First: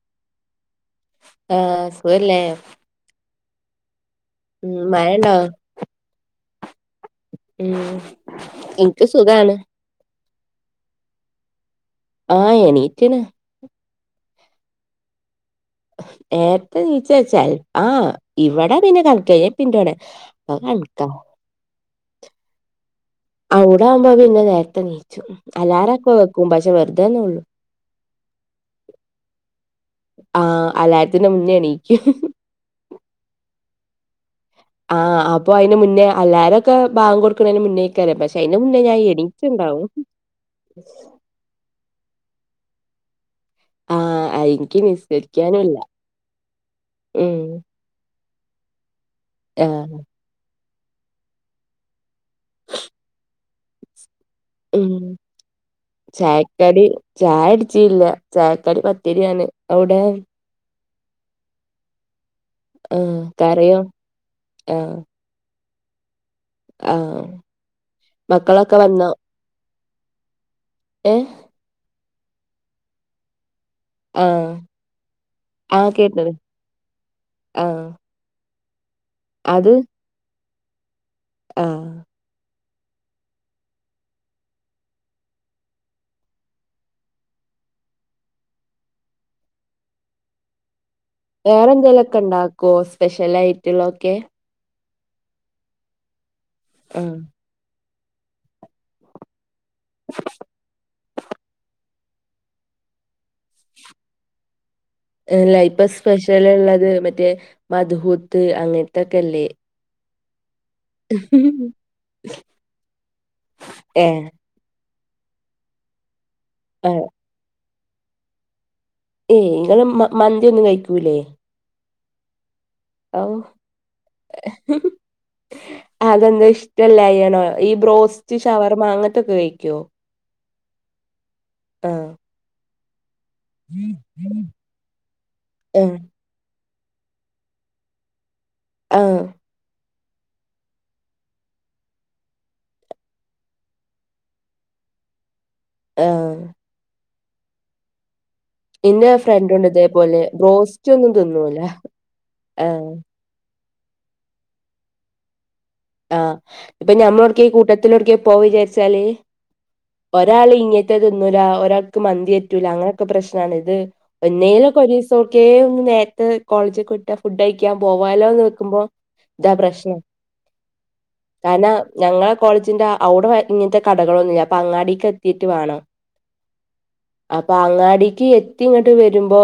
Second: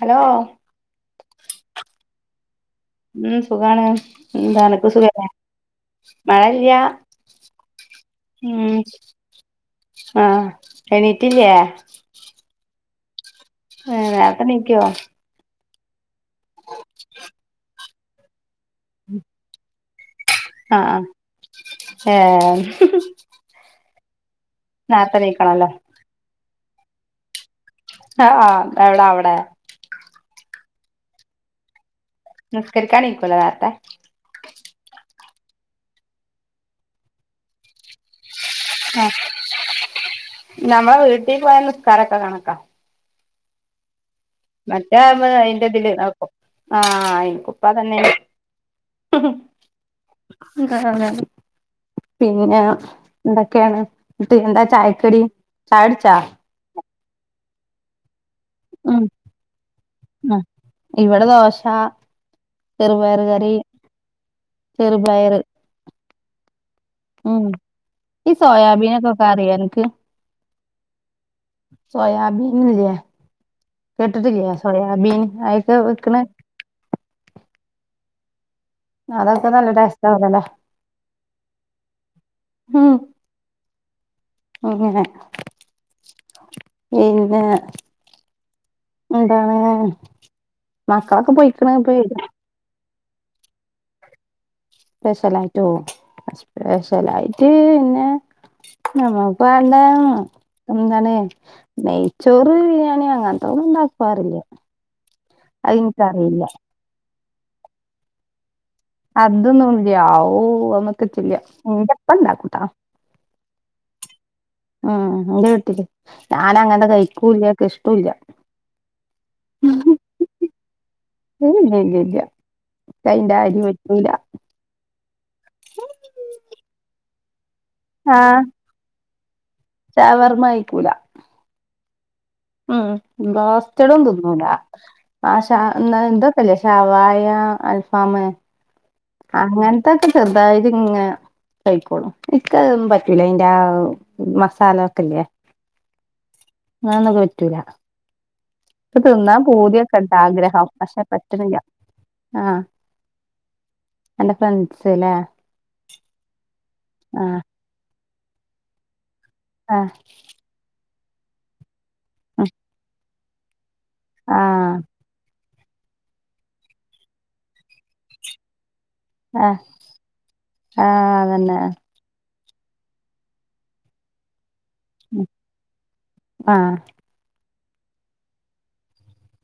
Hello ആഹ് സുഖെല്ലേ ഉം സുഖാണ് ന്താ ഉം അനക്ക് സുഖല്ലേ മഴണ്ടോ മഴല്ല്യാ ഉം ഇൻക്ക് സുഖാണ് ആഹ് എണീറ്റില്ല്യേ ആഹ് എണീറ്റ്ണ് ഏഹ് നേര്ത്തെ നീക്കോ നേര്ത്തെ നീച്ചാച്ചാൽ ആഹ് ഇവടെ പിന്നെ കണ്ക്കാ ഞാപിന്റോടെ അഹ് ആഹ് ഏഹ് അവ്ടെ ആവുമ്പോ പിന്നെ നേര്ത്തെ നേരത്തെ നീച്ചും ഉം നീക്കണല്ലോ അല്ലാറൊക്കെ വെക്കും പക്ഷെ വെറ്ദെന്നൊള്ളു. അ ആഹ് അവ്ടെ അവ്ടെ ആഹ് അലാര്ത്തിന്റെ മുന്നേ എണീക്കു ഹ് ഹ് ഹ് നിസ്കരിക്കാൻ നീക്കൂലെ നേര്ത്തെ? ആഹ് അപ്പൊ അയ്ന് മുന്നേ അല്ലാ രൊക്കെ ഭാങ്കൊട്ക്ണൈന് മുന്നേ ചെലേപ്പാെഷൈന മുന്നേ ഞാ ആഹ് എണീച്ച്ണ്ടാവും ട്ടീപോയ നിസ്കാരൊക്കെ കണക്കാ ആഹ് എനിക്ക് മറ്റേവുമ്പോ ഐന്റെ നിസ്കരിക്കാനുല്ല തില് ആക്കും ആ ഉം അയ്നിക്കുപ്പതന്നെണ് ഹ് ഹ് ആഹ് ഉം അ അ അ ഹ് പിന്നാ എന്തൊക്കെയാണ്.? ന്ട്ട് എന്താ ചായക്ക്ക്കടി ചായുട് ചാ? കടി ചായുട്ച്ചില്ല ചായകടി പത്തിരിയാണ് അവ്ടെ? ഇവടെ ദോശാ ആഹ് ചെറ്പയറ്കറി കരയും ആഹ് ചെറുപയറ് ആഹ് ഉം ഈ മക്കളൊക്കെ വന്നോ സോയാബീനൊക്കെ ക്കറിയോ അൻക്ക് ഏഹ് സോയാബീൻ ഇല്യേ ആഹ് കേട്ട്ട്ടില്യേ സോയാബീന് അഅ്ക്കെ ആഹ് വെക്ക്ണ് കേട്ടത് ആഹ് അതൊക്കെ നല്ല അത് ടേസ്റ്റാണലെലേ ആഹ് ഹും അങ്ങനെ പിന്നെ എന്താണ് മക്കളൊക്കെ പൊയ്ക്ക്ണ് ഇപ്പ വെരും കോസ്പെഷ്യലൈറ്റ്ള്ള ഒക്കെ സ്പെഷ്യലായ്റ്റൊ ആഹ് സ്പെഷ്യലായിറ്റ് പിന്നെ ഞമ്മ വേണ്ടായ്നു എന്തണ് നെയ് ചോറ് ബിരിയാണി അങ്ങനത്തൊന്നും ണ്ടാക്കാറില്ല എല്ലപ്പ സ്പെഷ്യൽ ള്ളത് മറ്റേ മദ്ഹൂത്ത് അങ്ങനെ അതൊന്നും ല്ല്യ ഓ അങ്ങ ക്ക്റ്റ്ല്ല്യ ന്റെപ്പണ്ടാക്കൂട്ടാ ഏഹ് ആ ന്റെ വീട്ട്ല് ഞാന അങ്ങൻത്തെ ആഹ് കഴിക്കൂല്ല ക്ക് ഇഷ്ട്ടുല്ല്യ. ഏയ് ങ്ങൾമ മന്തി ഒന്നും കഴിക്കൂലെ ല്ല ല്ല്യ ല്ല്യ ല്ല്യ കയിന്റെ ആ ത് പറ്റുല ഹ് ഹ് അതെന്താ ഇഷ്ടല്ല്യ യാണോ ഈ ബ്രോസ്റ്റ് ഷവർ മാ ങ്ങത്തൊക്കെ യിക്കോ? ശവർമ്മയിക്കൂല ആഹ് ഉം ബ്രോസ്റ്റഡും ത് ന്നുല ആശ ആഹ് ന്ന എന്താ ത് ല്ല്യെ ശഷവായ അൽഫാമ് ആഹ് അങ്ങനത്തൊക്കെ ചെറുതായിത് ഇങ്ങ കയിക്കോളും ഇക്ക് പറ്റൂല ന്റെ ആ മസാല ഒക്കല്ല്യെ ആഹ് ആന്നും പറ്റൂല ഇക്ക് ഇന്നെ രു തിന്നാൻ ഫ്രണ്ട് ഉണ്ട് പൂതിയൊക്കെ ഇണ്ട് തേപോലെ ആഗ്രഹം ബ്രോസ്റ്റ് പക്ഷെ ഒന്നും പറ്റണില്ല തിന്നുല ആഹ് അന്റെ ഫ്രണ്ട്സ് ലെ ആഹ് ഇപ്പൊ ഞമ്മളോട്കെ ഈ കൂട്ടത്തിലോട്ക്കെ പോ വിചാരിച്ചാല് ആഹ് ഒരാൾ ഇങ്ങനത്തെ തിന്നൂല ഒരാക്ക് ഉം മന്തിറ്റൂല അങ്ങനോക്കെ പ്രശ്നണ് ത് ആഹ് എന്നേലൊക്കെ ഒരീസോക്കെ ഒന്ന് നേരത്തെ കോളേജ് കോ ട്ട ഫുഡ് യിക്കാ പോവാലോന്ന് ന്ക്കുമ്പോ അ ആഹ് അതന്നെ കാരണം ഞങ്ങളെ കോളേജിന്റെ അവിടെ ഇങ്ങനത്തെ കടകളൊന്നുല്ല അപ്പൊ അങ്ങാടി എത്തിട്ട് വേണം ആഹ് അപ്പൊ അങ്ങാടിക്ക് എത്തി ഇങ്ങട്ട് വരുമ്പോ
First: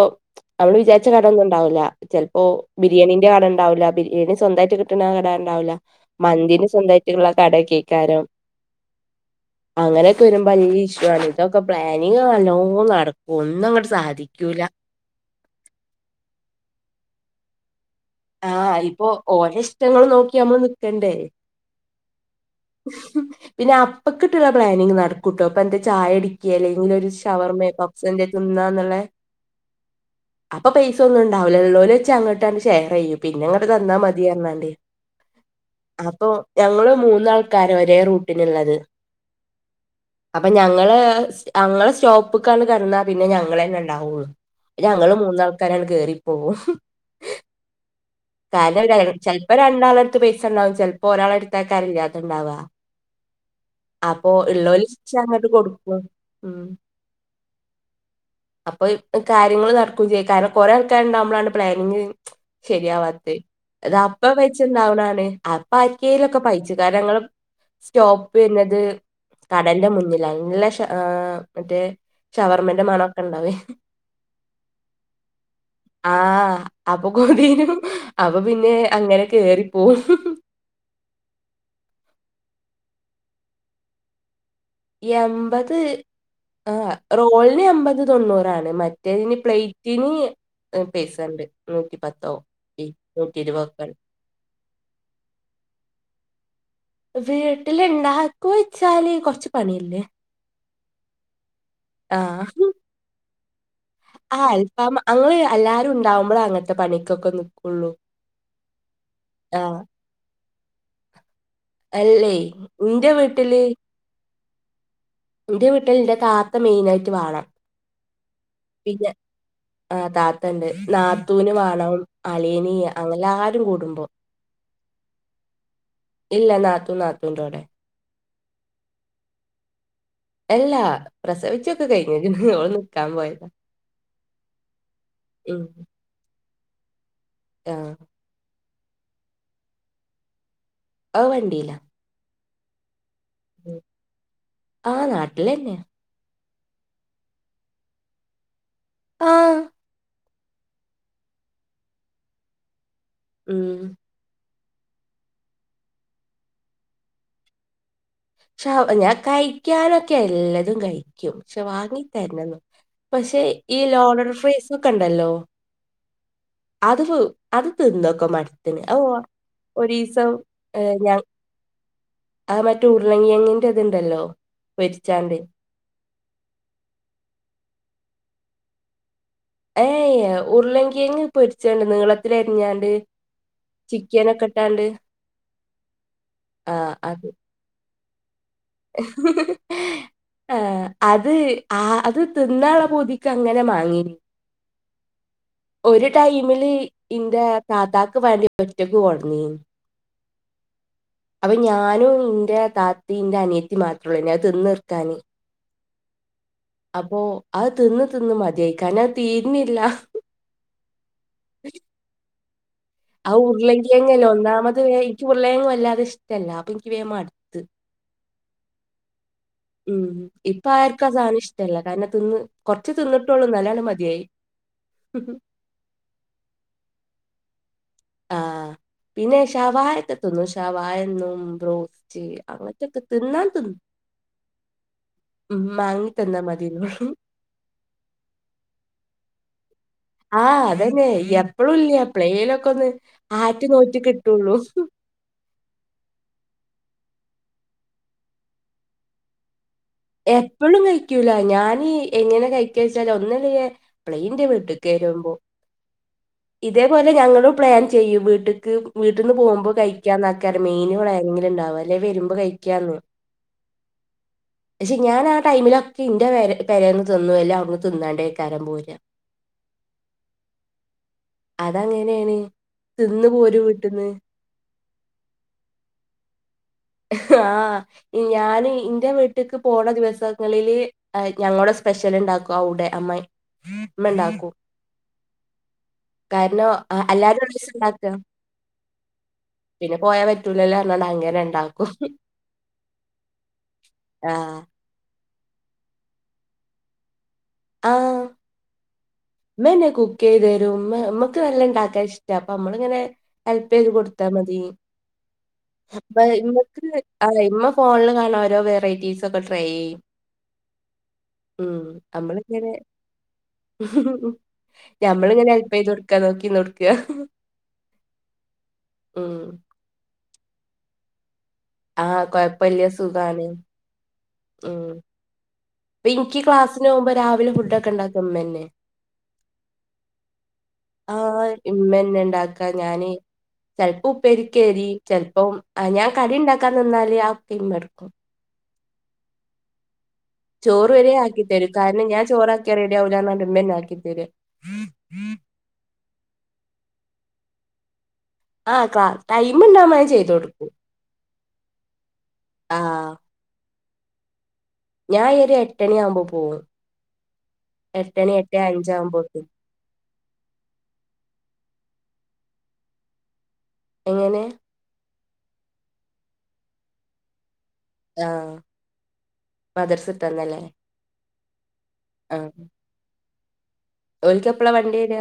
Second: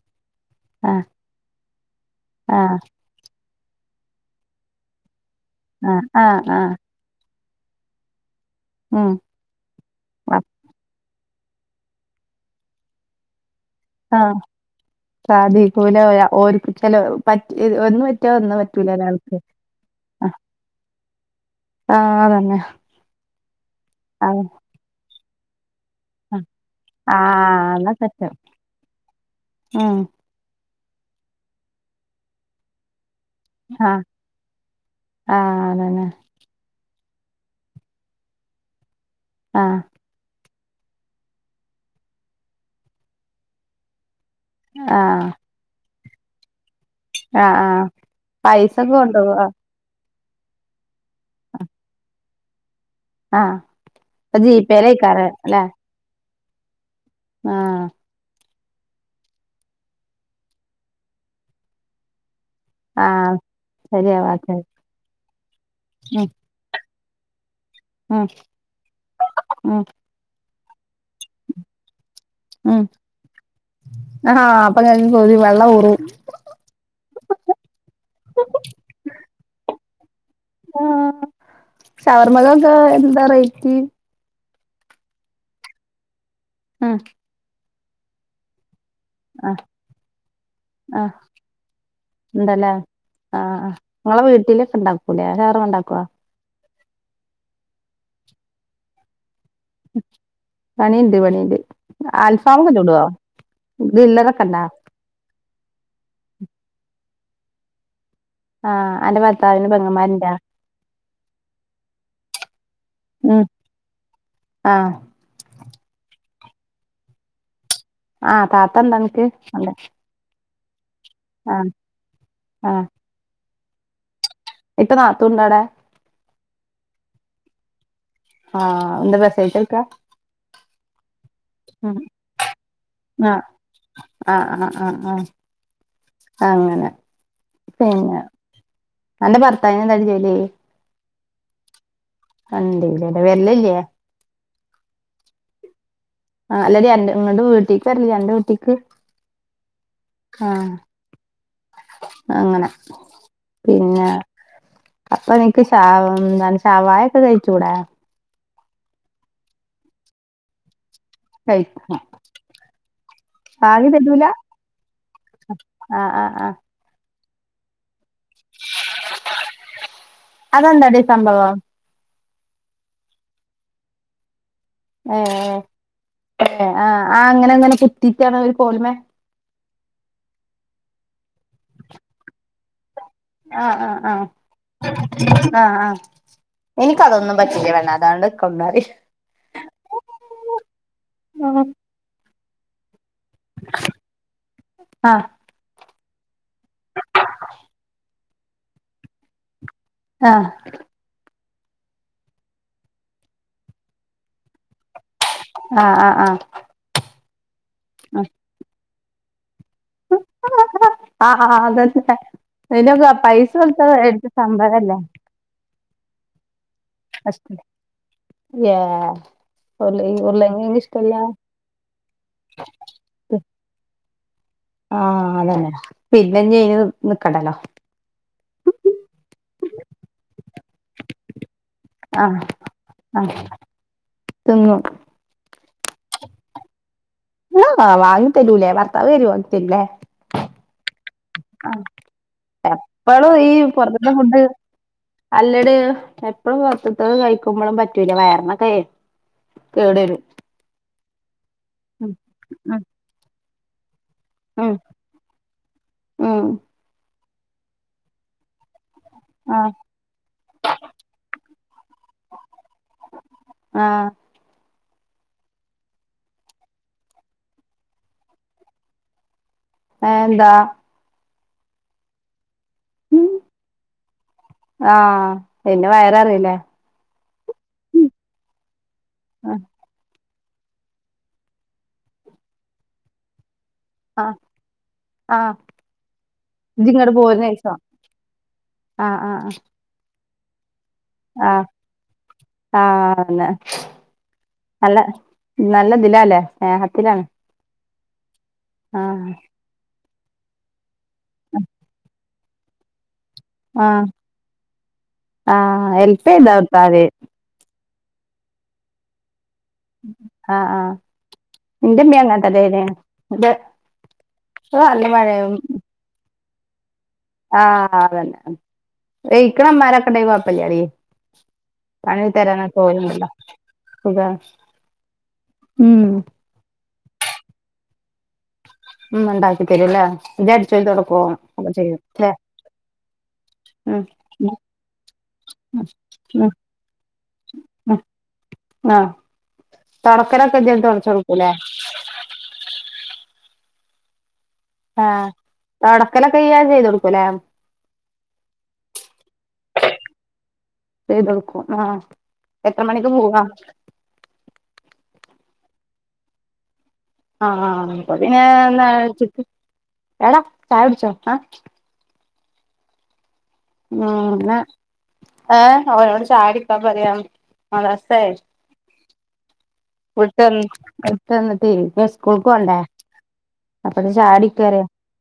നമ്മള് ആഹ് വിചാരിച്ച കട ഒന്നും ഉണ്ടാവൂല്ല ചിലപ്പോ ആഹ് ബിരിയാണീന്റെ കട ഉണ്ടാവൂല്ല ബിരിയാണി സ്വന്തമായിട്ട് കിട്ണ കട ഇണ്ടാവുല്ല ആഹ് ആഹ് മന്തിന് ആഹ് സ്വന്തമായിട്ടുള്ള കടകൊക്കാരും ഉം അങ്ങനെയൊക്കെ വരുമ്പോ വല്യ ഇഷ്യു ആണ് ഇതൊക്കെ പ്ലാനിങ് നല്ലോ നടക്കും ഒന്നും അങ്ങട്ട് സാധിക്കൂല സാധിക്കൂ ല ഒരാള് ഓര് ചെ ലോര പറ്റി ആഹ ഇപ്പോ ഓരോ ഇഷ്ടങ്ങളും ആഹ് നോക്കി നമ്മള് നിക്കണ്ടേ ആഹ് അതന്നെ. പിന്നെ ആഹ് അപ്പക്കിട്ടുള്ള പ്ലാനിങ് നടക്ക കൂട്ടോപ്പൊ എന്റെ ചായയുടി ആഹ് ഒക്ക അല്ലെങ്കിൽ ഒരു ഷവർ മേ ആഹ് പപ്സ് എന്തേലും തിന്നാന്നുള്ള ആ അപ്പൊ പൈസ ഒന്നും ഉണ്ടാവില്ലല്ലള്ളോല വെച്ച് അങ്ങോട്ടാണ് ഷെയർ ചെയ്യും പിന്നെങ്ങട്ട തന്നാ ആഹ് മതി പറഞ്ഞാണ്ട് ആഹ് അതന്നെ അപ്പൊ ഞങ്ങള് മൂന്നാൾ ക്കാരം ഒരേ റൂട്ടിനുള്ളത് ആഹ് അപ്പൊ ഞങ്ങള് ഞങ്ങളെ സ്റ്റോപ്പ്ക്കാണ് കടന്നാ പിന്നെ ഞങ്ങള ന്നെ ഇണ്ടാവുള്ളു ഞങ്ങള്ൾ ആഹ് മൂന്നാൾക്കാരാണ് കേറിപ്പോകും ആഹ് ആഹ് പൈസൊക്കെ [unintelligible] കൊണ്ടോവോ ചെലപ്പോ രണ്ട്. രാള അടുത്ത് പൈസ ഇണ്ടാവും ചിലപ്പോ ഒരാള ടുത്താക്കാരും ഇല്ലാത്തണ്ടാവ. ആഹ് അപ്പൊ ഇപ്പൊ ഇള്ളലച്ച് ജീപേയിലേക്കാരം അങ്ങോട്ട് ല്ലേ കൊടുക്കും ഉം ആഹ് അപ്പൊ കാര്യങ്ങങ്ള് നടക്കു ചെയ്യും കാരണം കൊറെ ആൾക്കാര്ണ്ടാകുമ്പളാണ് പ്ലാനിങ്. ശരിയാവാത്ത ആഹ് അത അപ്പ ശരിയാവാത്തെ വച്ച എന്താവണാണ് അപ്പ ഉം ആരിക്കലൊക്കെ പൈച്ച [unintelligible] ഉം സ്റ്റോപ്പ് വരുന്നത് ഉം കടന്റെ മുന്നിൽ. നല്ല ഷ ആഹ് മറ്റേ ഉം ഷവർമന്റെ മണൊക്കെ ഇണ്ടാ വെ [unintelligible] ആഹ് അപ്പൊ കൊതിനും അപ്പൊ പിന്നെ അങ്ങനെ കേറിപ്പോവും. ആഹ് ഷവർമ്മയ്ക്കക്കെ എന്താ റെയിറ്റ്? എപത് ആഹ് ഉം റോളിന് എൺമ്പത് തൊണ്ണൂറാണ് മറ്റ മറ്റേതിന് ആഹ് പ്ലേറ്റിന് ആഹ് പൈസ ഇണ്ട് നൂറ്റി പത്തോ നൂറ്റി ഇരുപതൊക്കെ ഇണ്ട്. നിങ്ങളെ വീട്ടിലക്കെണ്ടാക്കൂല്ലേ ശവർമ്മ ഉണ്ടാക്കുവ വീട്ടില് ഉണ്ടാക്കു വെച്ചാല് കൊറച്ച് പണിയല്ലേ പണിയണ്ട് പണിയണ്ട് ആൽഫാ മൊക്ക ചു ടോ? ആഹ് അൽഫാം അങ്ങള് എല്ലാരും ഉണ്ടാവുമ്പോഴ അങ്ങനത്തെ പണിക്കൊക്കെ നിക്കുള്ളൂ. അന്റെ ഭർത്താവിന് ആഹ് പെങ്ങന്മാരുന്റ അല്ലേ ഇന്റെ ഉം വീട്ടില്. ആഹ് എന്റെ വീട്ടിൽ എന്റെ താത്ത മെയിൻ ആയിട്ട് വാണം. ആഹ് താത്ത ഇണ്ടാ പിന്നെ അനക്ക് ഉണ്ട് ആഹ് താത്തണ്ട് നാ ത്തൂന് ആഹ് വാണം അളിയന് അങ്ങനെല്ലാരും കൂടുമ്പോ. ഇപ്പ നാത്തൂണ്ടവിടെയ ഇല്ല നാത്തൂ നാത്തൂേന്റാടെ. ആഹ് എന്ത പ്രസവിചെട്ക്കാ അല്ലാ പ്രസവിച്ചൊക്കെ കഴിഞ്ഞ്ക്ക്ണ് ഓൾ നിക്കാൻ ആഹ് പോയതാ. ആഹ് ആഹ് ആഹ് ആഹ് ഉം അങ്ങനെ ആ പിന്നെ അന്റെ ഭർത്താവിനെ ന്താടി ജോലി? അത് വണ്ടീല വണ്ടിലല്ലേ വരലില്ലേ ആഹ് നാട്ടിലന്നെയ. ആ അല്ല ടി നിങ്ങളുടെ വീട്ടിക്ക് വരണില്ല അന്റെ വീട്ടിക്ക് ആ.... ആഹ് അങ്ങനെ ഉം പിന്നെ. അപ്പൊ നിനിക്ക് ഷാ എന്താണ് ശവായ ഒക്കെ കഴിച്ചൂടാ? ശവ ഞാൻ കഴിക്കാനൊക്കെ എല്ലതും കഴി ക്കും പക്ഷെ കഴി വാങ്ങിതരണണന്നൊള്ളു പക്ഷെ ഈ വാങ്ങി തരൂല ലോഡർ ഫ്രൈഡ്സ ഒക്കെ ഉണ്ടല്ലോ? ആഹ് ആഹ് ആഹ് അത് അത് തിന്നക്കെ മട്ത്തിന് ഓ ഒരീസം ഏ അതെന്താടി ഞാ സംഭവം ആ മറ്റ ഉരുളങ്ങിയങ്ങിന്റെ ഇതുണ്ടല്ലോ? ഏ പൊരിച്ചാണ്ട് ഏ ആ ആ അങ്ങനെ അങ്ങനെ കുത്തിട്ടാണ് ഒരു കോല്മ്മേ ഏയ് ഉരുളങ്കിയങ്ങ് പൊരിച്ചോണ്ട് നീളത്തില എരിഞ്ഞാണ്ട് ആഹ് ആഹ് ആഹ് ആഹ് ആഹ് ആ എനിക്കതൊന്നും പറ്റില്ലേ വല്ലാതെ അതാണ് കറി [unintelligible] ആഹ് അത് ആഹ് അത് തിന്നാല്ലെ പൂതി തിക്കു അങ്ങനെ മാങ്ങീ ആഹ് ഒരു ടൈമില് ഇൻ്റെ താത്താക്ക് വേണ്ടി ഒറ്റക്ക്കൊട്നിം ആഹ് അപ്പൊ ഞാനും ഇന്റെ താത്തി ഇന്റെ അനിയത്തി മാത്രമ ഉള്ളൂന്നെ അത് തിന്ന തീർക്കാന് ആഹ് ആഹ് ആഹ് അപ്പോ അത് തിന്ന് തിന്ന് മതിയായി കാരണംഅത് തീരുന്നില്ല. ആഹ് അതന്നെ ഇതിനൊ [unintelligible] ക്കെ ആ പൈസ കൊളത്ത എടുത്ത ഉരുളങ്കിഴങ്ങല്ലേ ഒന്നാമത് സംഭവല്ലേ വേ- എനിക്ക് ഉള്ളേങ്ങും വല്ലാതെ ഇഷ്ടമല്ല അപ്പൊ എനിക്ക് വേ ഫസ്റ്റ് മടുത്ത്. ഏ ഉരുള ഉം ഇപ്പ ഉരുളകിഴങ്ങ് ആർക്കും ഇഷ്ടല്ല ആസാനഷ്ട ഷ്ട്ടല്ല കാരണം തിന്ന് കുറച്ച് തിന്നിട്ടുള്ളൂ നല്ലാണ് മതിയായി ആഹ് അതന്നെ പിന്നഞ്ഞെയിന് നിക്കണ്ടല്ലോ. ആഹ് പിന്നെ ഷവാകയക്കത്തിന്നു ഷാവായന്നും ബ്രോ ആ ച്ച് അങ്ങൻത്തെക്കെ തിന്നാൽ തി തിന്നോ മ്മാങ്ങി തന്ന [unintelligible] ആഹ് വാങ്ങി തരൂലേ ഭർത്താവ് വരോ വങ്ത്തരുലേ ആഹ് അതന്നെ എപ്പഴുല്യ പ്ലേലൊ കൊന്ന് ഇപ്പളും ആറ്റ് നോറ്റ് കിട്ടൊള്ളു. അല്ലടെ എപ്പഴും പൊർത്തത്തത് കയിക്കുമ്പളും പറ്റൂല വയർനക്കൈ എപ്പഴും കയ്ക്ക്യൂല ഞാനീ ഉം എങ്ങനെ ഉം കയ്ക്കാച്ചാല് ഒന്നല്ലങ്കെ പ്ലേ ൻ്റെ ഉം വീട്ട്ക്ക് രുമ്പോ ഉം ഇതേപോലെ ഞങ്ങളുപ്ലാൻ ചെയ്യും വീട്ട്ക്ക് വീട്ട്ന്ന് പോവുമ്പോ ആഹ് കഴിക്ക്യാന്നക്കാരം മൈന് പ്ലാനിങ്ങില്ണ്ടാവ അല്ലങ്കി വര്മ്പോ കഴിക്ക്യാന്ന് ആഹ് ക്ഷെ ഞാൻ ആ ടൈമിലൊക്കി ഇന്റെ പെരെ പെരെന്ന്തിന്നുവല്ലെ അവട്ന്ന് തിന്നാണ്ടയ്കാരം പോരാ. ആഹ്എന്താ? അതങ്ങനെണ് തിന്ന് പോരു വീട്ട്ന്ന് ആഹ് വിന്നെ വയറ് റയിലേ ഹ് ആഹ് ഇഞാന് ഇന്റെ വീട്ട്ക്ക് ആഹ് പോണ ദിവസങ്ങളില് അയ് ഞങ്ങളുസ്പെഷ്യല്ണ്ടാക്കൊവ്ടെ അമ്മായി മ്മ ആഹ് ണ്ടാക്കും. ആഹ് കാര്നോ അ ഇജ്ജിങ്ങട് പോര്നേസം അല്ലാതെരിസണ്ടാക്ക ആഹ് ആഹ് പിന്നെ പോയാ പറ്റൂലല്ലേർഞ്ഞാണ്ട അങ്ങനെണ്ടാ ആഹ് ആഹ് ന്ന് ആഹ് നല്ല നല്ലതിലാല്ലേ സ്നേഹത്തിലാണ് ആഹ് ആഹ് മ്മന്നെ കുക്കീതരും മ്മ മ്മക്ക് നല്ല ണ്ടാക്കാൻ ഇഷ്ടാ അപ്പമ്മള്ങ്ങനെ ഹെൽപീത് ആഹ് കൊട്ത്താ മതീ ആഹ് അപ്പ ഹെൽപ്പെയ്താ ഇമ്മക്ക് കൊടുത്താതി ആതെ ഇമ്മ ഫോൺല് കാണാ ഒരോ വെറൈറ്റീസൊക്കെ ട്രൈ യ് ആഹ് ആഹ് മ് ഇന്റെമ്മീം അമ്മള്ങ്ങനെ അങ്ങൻതന്നേനി ഇത് ഇത് നല്ല ഞമ്മള്ങ്ങനെ മഴയും ഹെൽപിതോട് ക്ക നോക്കിന്നോട്ക്കാ ആഹ് അത് തന്നെ വെയ്ക്ണ മ്മാരൊക്കണ്ടങ്കി കൊഴപ്പല്യടീ. ആ അണിൽ തരാന കൊഴപ്പില്ല സയല്ല സുഖാണ് സഖ- ഉം ഇൻക്യ് ക്ലാസ്നോവുമ്പോ രാവിലെ ഫുഡക്കെണ്ടാക്ക മ്മന്നെ ഉം ണ്ടാക്കി തരൊല്ലേ ഇജടിച്ചോരി തൊടക്കോ ഒക്കെ ചെയ്യും ല്ലെ? ക്ക ഞാന് ചെൽപ്പോ ഉപ്പേരിക്കെരി ചെൽപ്പം അ ഉം ഉം ഞാക്കടിണ്ടാക്കാനിന്നാല് ആ പ്പി ഞട്ക്കും. ആഹ് തൊടക്കലൊക്കെ ഇജെൻ തൊടച്ചൊട്ക്കൂലേ. ന്നെ ഞാചോറാക്യ റെടിയാവൂലന്നർട്ട് മ്മെന്നാക്കിത്തര്യാ ആഹ് തൊടക്കലൊക്കെ യ്യാചെയ്തൊ ട്ക്കുലേ ആഹ് ക്ലാ ടൈമ്ണ്ടാമ്പോ ഞാചെയ്തൊട്ക്കു ചെയ്തൊടുക്കും ആ എത്ര മണിക്ക് പൂവാ ഞായെര് എട്ടണിയാവുമ്പോ പോവും. ആഹ് എട്ടണി അപ്പൊപിന്നെ എട്ടേ ന്താച്ട്ട് അഞ്ചാവുമ്പോത്തും എടാ ചായുട്ച്ചോ എ മ് എങ്ങനെ നെ ഏ അവനോട് ഷായുടിക്കാ മ്പറിയാ മദർസെ ആഹ് മദ്രസ വിട്ടന്നല്ലേ വിട്ടൊന്ന് വട്ട് വന്നിട്ടെയ് വേം ആഹ് സ്കൂൾക്കോണ്ടേ അപ്പഞ് ഓൽക്ക് ചായടിക്ക്റ്യാ എപ്പളാ വണ്ടി വരാ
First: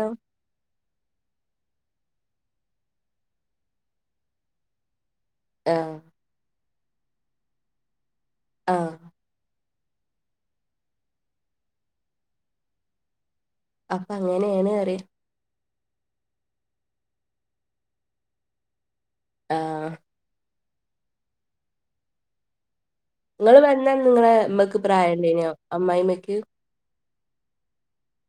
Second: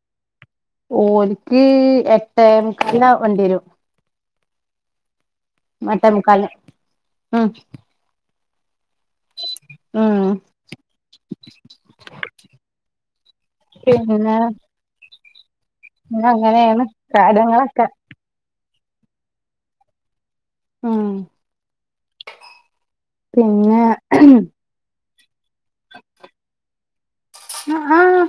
ഓൽക്ക് എട്ടേമുക്കാലിനാ വണ്ടി വരു ആഹ് മട്ടെ മുക്കാൽന് ഉം ആഹ് ആഹ്. അപ്പൊ അങ്ങനെയാണ് അറിയാം. അങ്ങനെയാണ് കാര്യങ്ങളൊക്കെ. ആഹ്. ആഹ്. നിങ്ങള് വന്നാ അന്ന് നിങ്ങളെ ഇമ്മക്ക് പ്രായം ഉണ്ടായിനോ അമ്മായിമ്മയ്ക്ക്? ആഹ്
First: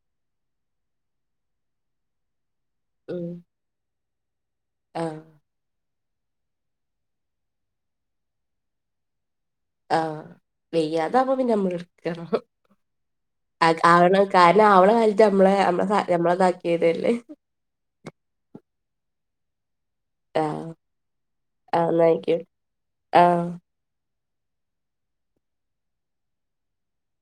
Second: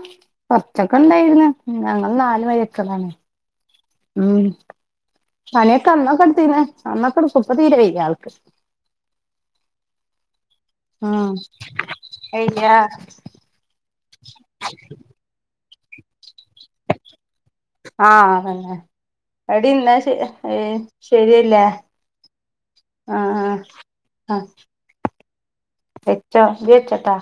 കൊറച്ചൊക്കെ ഉണ്ടായിരുന്നു ഞങ്ങള് നാല് വയ- ത്താതാണ് ഉം മ്. ആഹ്. പണിയൊക്കെ അന്നൊക്കെ എടുത്തീന്ന് അന്നൊക്കെയെടുക്കും ഇപ്പൊ തീരെ വയ്യാ ആയാൾക്ക്. ആഹ് ഉം വയ്യാതാവുമ്പോ പിന്നെ നമ്മള് എടുക്കണം. വയ്യ ആഹ് ആവണ കാരണം ആവണ കാലത്ത് നമ്മളെ നമ്മള നമ്മളെ ഇതാക്കിയതല്ലേ. ആഹ് അതന്നെ. എടി ന്നാ ശ ആഹ് ഏഹ് ശരിയല്ലേ ആഹ് ന്നാ ആയിക്കോട്ടെ ആഹ് ആഹ്. ആഹ് വെച്ചോ നീ വച്ചോട്ടോ.